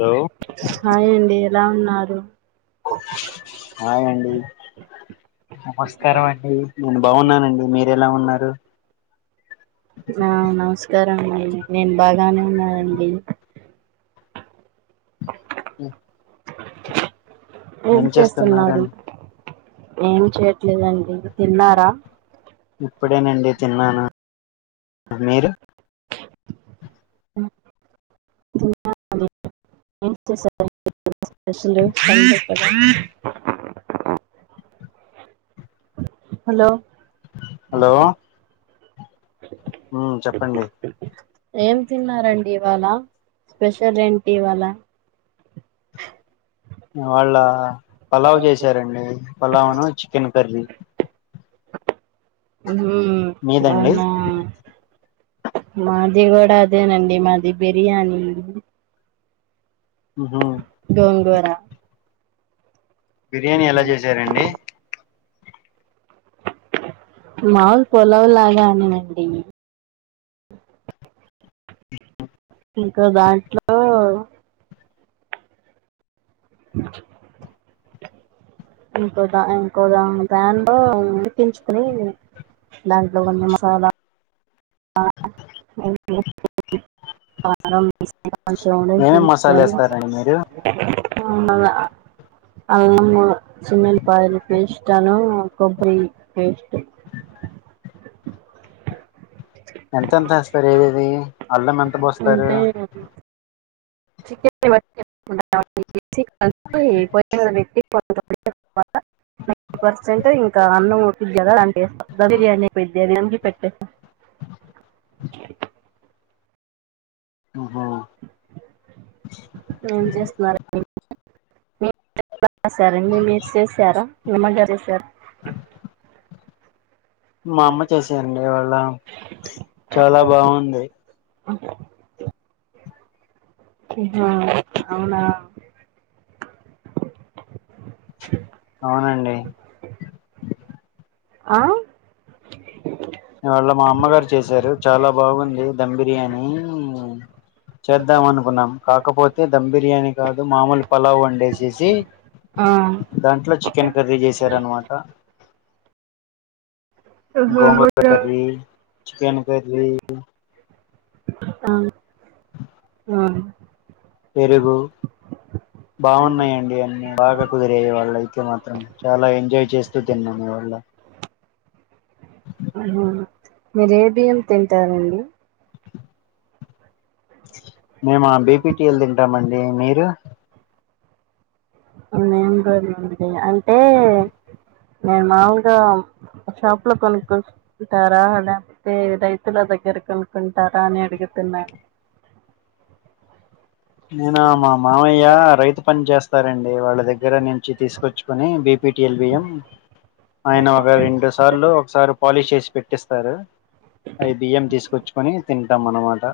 Hello hi అండి ఎలా ఉన్నారు హయ్ అండి నమస్కారం అండి నేను బాగున్నానండి మీరు ఎలా ఉన్నారు ఆ నమస్కారం అండి నేను బాగానే ఉన్నానండి ఉ ఏం చేస్తున్నారు చేస్తున్నారండి ఏం చేయట్లేదండి తిన్నారా ఇప్పుడేనండి తిన్నాను మీరు ఎం చేసారాండి స్పెషల్ సండే కదా హలో హలో ఉమ్ చెప్పండి ఏం తిన్నారండి ఇవాళ స్పెషల్ ఎంటి ఇవాళ ఈ వాళ్ళ పలావ్ చేసారండి పలావును చికెన్ కర్రీ ఉ మీదండి అవునా మాది గూడా అదేనండి మాది బిర్యానీ ఉహు గోంగూర బిర్యానీ ఎలా చేశారండి మాములు పులావు లాగానే అండి డిట్టో ఇంకా దాంట్లో మంచిది ఇంకో దా ఇంకోదా ప్యాన్లో ఉడికించుకొని దాంట్లో కొనీ మసాలా [unintelligible] కొంచేమ్ ఏమేమి మసాలా ఉడీకించుకొని వేస్తారండి మీరు [unintelligible] అ అల్లమ్ వెల్లుల్లి పేస్ట్ ను కొబ్బరి పెస్ట్ ఎంత ఎంత ఎస్తారు ఇవి అల్లం ఎంత పోస్తారు చికేన్ బట్టి చే కలిపి పోయిమీద పెట్టి కొంత సేపు తర్వాత నైటి పర్సెంట్ ఇంకా అన్నం ఉడకిద్ది కదా అందులో ఎస్తా బిర్యానీ పెద్ద పెట్టే ఆహ ఏం చేస్తున్నారండి మీరు చేసారండి మీరు చేసారా నీమజరి సార్ మా అమ్మ చేశారండి ఈ వాళ్ళ చాలా బాగుంది అ ఆహా అవునా అవునండి ఆ ఇవాళ్ళ మా అమ్మగారు చేశారు చాలా బాగుంది ధమ్ బిర్యానీ చేద్దాం అనుకున్నాం కాకపోతే ధమ్ బిర్యానీ కాదు మామూలు పలావు వండేసేసి ఆ దాంట్లో చికెన్ కర్రీ చేసారనమాట ఆ గోంగుర్ కర్రీ చికెన్ కర్రీ [inaudible] ఆ పెరుగు బాగున్నాయండి అన్ని బాగా కుదిరేయే ఇవాళ్ళ అయితే మాత్రం చాలా ఎంజాయ్ చేస్తూ తిన్నాం ఇవాళ్ళ ఆహ మీరేబియ్యం తింటారండి మేమ బిపిటిఎల్ తింటామండి మీరు మేం కూడానండి ఆన్ నేన్ మాములుగా షాప్ లో కొనుకునీ కుంటారా లేకపోతే రైతుల దగ్గర కొనుక్కుంటారా అని అడుగుతున్నాను నేన మా మావయ్య రైతు పని చేస్తారండి వాళ్ళు దగ్గర నుంచి తీసుకొచ్చుకొని బిపిటిఎల్ బిఎం ఆయన ఒక రెండు సార్లు ఒకసారి పాలిష్ చేసి పెట్టిస్తారు అవి బియ్యం తీసుకొచ్చుకొని తింటాం అన్నమాట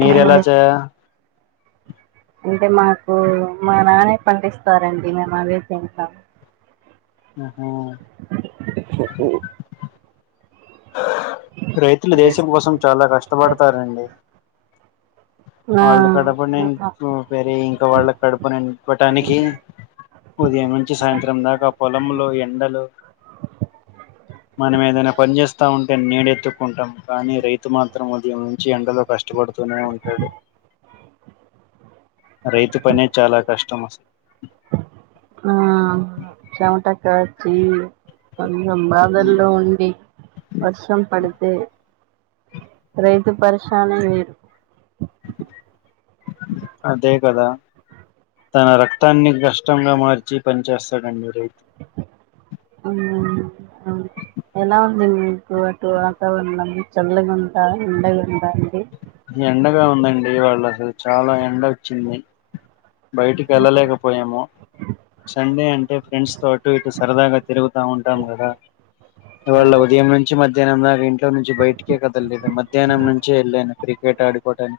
మీర ఎలా ఆహా. చ అంటే మాకు మా నానే పండిస్తారండి మేము అవే తింటాం ఆహ రైతులు దేశం కోసం చాలా కష్టపడతారండి వాళ్ళ కడుపు ఆ నింప్ పెరీ ఇంకా వాళ్ళ కడుపు నింపటానికి ఉదయం నుంచి సాయంత్రం దాకా పొలములో ఎండలో మనం ఏదైనా పని చేేస్తా ఉంటే నీడెత్తుకుంటాం కానీ రైతు మాత్రం ఉదయం నుంచి ఎండలో కష్టపడుతూనే ఉంటాడు రైతు పనే చాలా కష్టం అసల్ ఆ చెమట కార్చి కొంసం బాదల్లో ఉండి వర్షం పడితే రైతు పరేషనే వేరు అదే కదా తన రక్తాన్ని కష్టంగా మార్చి పనిచేస్తాడండి రైతు అవునండి అవును ఎలా ఉంది మీకు అటు వాతావరణం చల్లగుంద ఎండగుందా అండి ఎండగా ఉందండి ఇవాళ్ళ అసలు చాలా ఎండ వచ్చింది బయటికి వెళ్ళలేకపోయాము సండే అంటే ఫ్రెండ్స్ తో అటు ఇటు సరదాగా తిరుగుతా ఉంటాం కదా ఇవాళ ఉదయం నుం నుంచి మధ్యాహ్నం దాకా ఇంట్లో నుంచి బయటికే కదలిదు మధ్యాహ్నం నుంచే వెళ్ళాను క్రికెట్ ఆడుకోవడానికి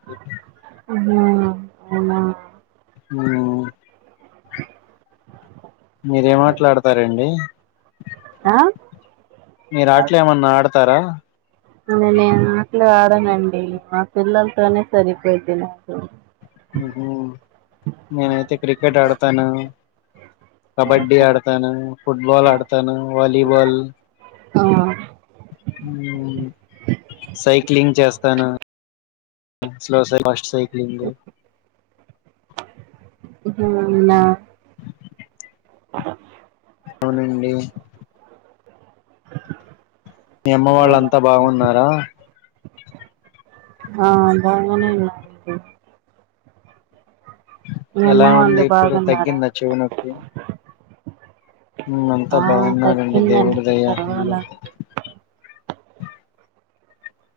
ఆహా అవునా ఉమ్ మీరే ఏం ఆటలుడుతారండి ఆ మీరు ఆట్లేమన్నా ఆడతారా ఆ నేను ఏం ఆటలు ఆడానండి మా పిల్లలతోనే సరిపోది నాకు ఉహుమ్ నేనైతే క్రికెట్ ఆడతాను కబడ్డీ ఆడతాను, ఫుట్బాల్ ఆడతాను, వాలీబాల్ ఆ సైక్లింగ్ చేస్తాను స్లో సై ఫస్ట్ సైక్లింగ్ ఉహుమ్ నంద అవునండి మీ అమ్మ వాళ్ళంతా బాగున్నారా ఆ బాగనే ఉన్నారండి మీ ఎలా అమ్మ ఉంది వాళ్ళు ఇప్పుడు బాగున్నారా తగ్గిందా చెవి నొప్పి వ్మ్ అంతా ఆ బాగున్నారండి తగ్గిందండి దేవుడి దయ వల్ల పర్వాలా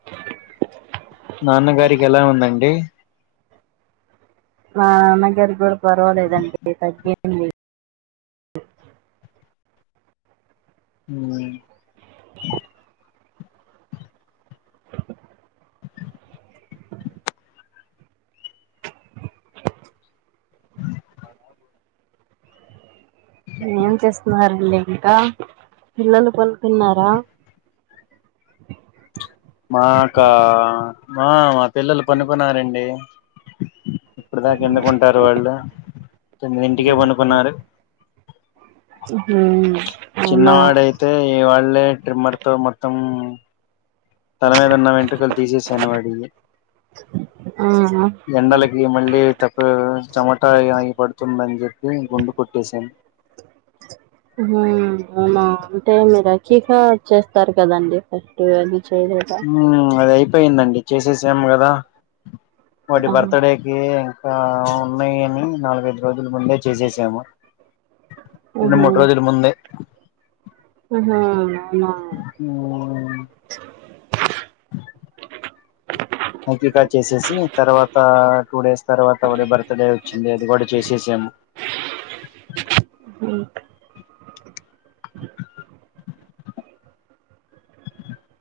అ నాన్నగారికి ఎలా ఉందండి మా నాన్నగారి కూడా పర్వాలేదండి [inaudible] తగ్గి వ్మ్ ఆ ఏం చేస్తున్నారంండి ఇంకా పిల్లలు పలుకున్నారా మాకా మా మా పిల్లలు పనుకున్నారండి ఇప్పుడు దాకా ఎందుకుంటారు తొమ్మిది ఇంటికే పండుకున్నారు ఆహ చిన్నవాడయితే ఈ వాళ్ళే ట్రిమ్మర్ తో మొత్తం తనమీదున్న వెంట్రుకలు తీసేసాను వాడియి ఆ ఈ ఎండాలకి మళ్ళీ టేప్ ప చెమటా అగి అగి పడుతుంది అని చెప్పి గుండు కొట్టేసాను అవునా అంటే మీరుఖీగా చేస్తారు కదండి ఫస్ట్ అది [unintelligible] వ్మ్ అది అయిపోయిందండి చేసేసాం కదా వాటి ఆహా బర్త్డే ఏ ఇంకా ఉన్నాయి అని నాలుగైదు రోజుల ముందే చేసేసాము ఇగ మూడు రోజులు ముందే ఆహ ఆ అకికట్ చేసేసి తర్వాత టూ డేస్ తర్వాత వాడి బర్త్ డే వచ్చింది అది కూడా చేసేసాము ఉహుమ్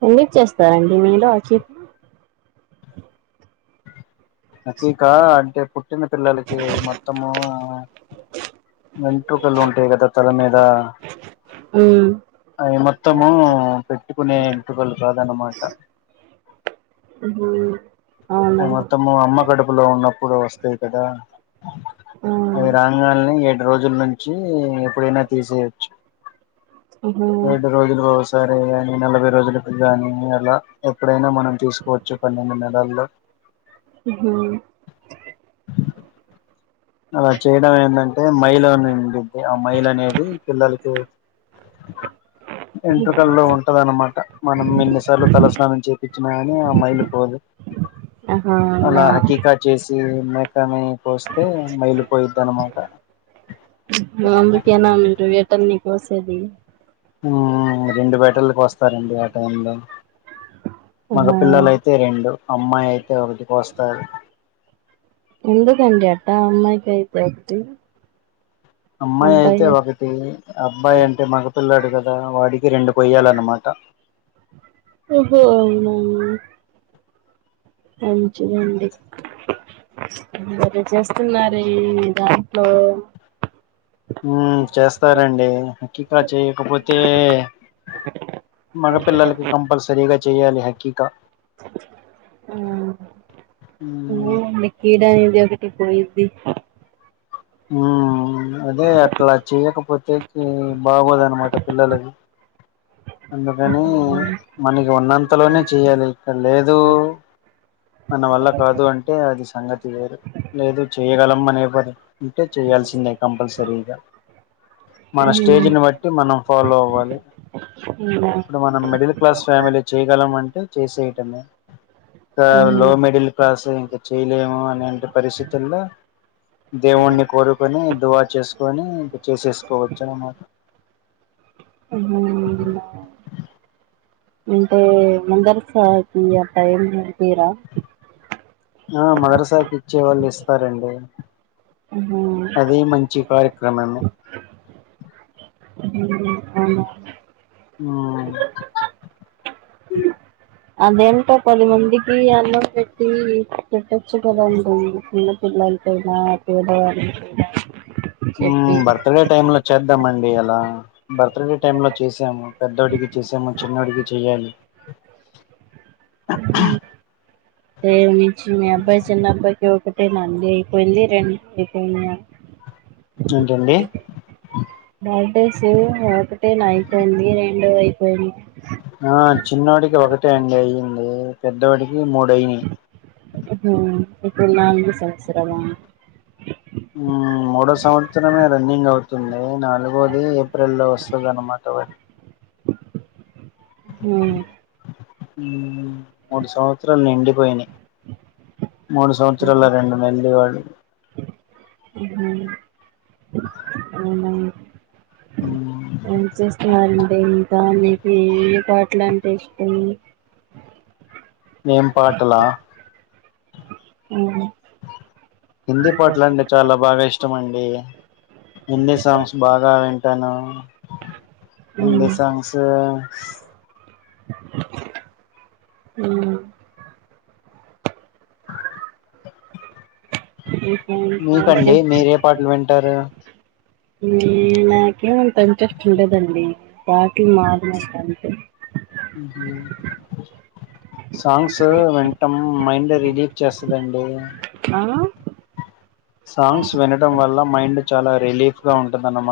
ఎన్ని ఇచ్చేస్తారండి మీలో అచీవ్ నీచికా అంటే పుట్టిన పిల్లలకి మొత్తము వెంట్రుకలు ఉంటాయి కదా తల మీద హ్మ్ అవి మొత్తము పెట్టుకునే ఏంట్రుకలు కాద అన్నమాట ఓహొ మొత్తము అమ్మ కడుపులో ఉన్నప్పుడు వస్తాయి కదా ఆ అది రాంగాలల్నే ఏడు రో ద్దున్నుంచి ఎప్పుడైనా తీసేయచ్చు ఉహుమ్ ఏడు రోజు [unintelligible] సారి కాని నలభై రోజులకు కాని అలా ఎప్పుడైనా మనం తీసుకోవచ్చు పన్నెండు నెలల్లో ఉహు అలా చేయడం ఏందంటె మైలుని ఉండింది ఆ మైలు అనేది పిల్లలకి వెంట్రుకలల్లో ఉంటద అన్నమాట మనం ఎన్నిసార్లు తలస్నానం చేపించినా కాని ఆ మైలు పోదు ఆహా నా అలా హకీకా చేసి మేకని కోస్తే వెళ్ళిపోయిద్ది అనమాట అందుకేనా మీ ఇంట్లో యాటల్నీ కోసేది ఆ రెండు వేటలనీ కోస్తారండి ఆ టైమ్ లో మగ ఆహా పిల్లలయితే రెండు అమ్మాయి అయితే ఒకటి కోస్తారు ఎందుకండి అట్ట అమ్మాయికి అయితే ఒకటి అమ్మాయి అయితే అబ్బాయి ఒకటి అబ్బాయి అంటే మగపిల్లోడు కదా వాడికి రెండు కోయ్యాలన్నమాట ఓహో మంచిది అండి మరి చేస్తున్నారు దాంట్లో ఉ చేస్తారండి హాకీకా చేయకపోతే మగ పిల్లలకి కంపల్సరీగా చెయాలి హకిీకా ఉ మ్మ్ ఇంగ ఏమిలే ఈడ ఏమి ఒకటి పోయింది ఊ అదే అట్లా చేయకపోతే బాగోదనమాట పిల్లలకి అందుకని మనకి ఉన్నంతలోనే చెయ్యాలి ఇక్కడ లేదు మన వల్ల కాదు అంటే అది సంగతి వేరు లేదు చేయ్యగలం అనే పాటి ఉంటే చేయాల్సిందే కంపల్సరీగా మన మ్మ్ అవునా స్టేజ్ని బట్టి మనం ఫాలో అవ్వాలి ఆహా ఇప్పుడు మనం మిడిల్ క్లాస్ ఫ్యామిలీ చేయగలం అంటే చేసేయటమే గా ఆహా లో మీడిల్ సు ఇంకా చెయలేము అనేంటి పరిస్థితుల్లో దేవుణ్ణి కోరుకొని దువా చేసుకొని ఇంక చేసేసుకోవచ్చు అన్నమాట అమ్మ వుందినా అంటే మందర్సా [unintelligible] నేర్పిరా ఆ మదర్సా కి ఇచ్చే వాళ్ళు ఇస్తారండి అవునా అది మంచి కార్యక్రమమే ఉ అవునా ఆ అదేంటో పది మందికి అన్నం పెట్టి పెట్టచ్చు కదా అండి చిన్న పిల్లలకైన పేద వాళ్ళకి అయిన ఊ బర్త్డే టైమ్ లో చేద్దాం అండి అలా బర్త్డే టై లో చేసి సాము పెద్దోడికి చేసాము చిన్నోడికి చేయాలి [inaudible] అ రేపటి నించి మీ అబ్బాయి చిన్న అబ్బాయికి ఒకటేనా అండి పెళ్ళి రెండు అయిపోయింద ఏంటండి బర్డేస్ ఒకటేనా అయిపోయింది రెండు అయిపోయి ఆ చిన్నోడికి ఒకటే అండి అయింది పెద్ధోడికి మూడు అయినాయి ఉహు ఇప్పుడు నాలుగో సంవత్సరమా ఉ మూడో సంవత్సరమే రన్నింగ్ అవుతు వంది నాలుగోది ఏప్రిల్లో వస్తుంది అనమాట ఉ మూడు సంవత్సరాలు నిండిపోయి మూడు సంవత్సరాల రెండు మల్లి వాడు ఉహు మ్మ్ అ చేస్తున్నారండి ఇంకా మీకు ఏ పాటల అంటే ఇష్టం నేం పాటలా అ హిందీ పాటల అండి చాలా బాగా ఇష్టమ అండి హిందీ సాంగ్స్ బాగా వెన్ టను హిందీ ఉమ్ సంగ్స్ ఉ ఉ మీకండి మీరే ఎ పాటలు వింటారు నాకేం అంత ఇంట్రెస్ట్ ఉండదండి బాకి మారిన అంతే సాంగ్స్ వెన్ టమ్ మైండ్ రిలీఫ్ చేస్తదండి ఆ సాంగ్స్ వినడం వల్ల మైండ్ చాలా రిలీఫ్గా ఉంటదన్నమా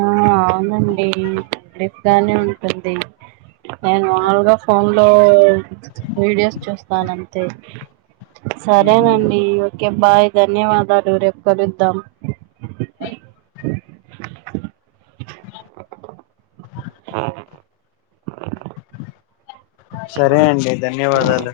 ఆ అవునండి బఫ్ గానే ఉంటుంది నేను మామూలుగా ఫోన్లో వీడియోస్ చూస్తాను అంతే మ్మ్ సరేనండి ఓకే బాయ్ ధన్యవాదాలు రేపు కలుద్దాం సరే అండి ధన్యవాదాలు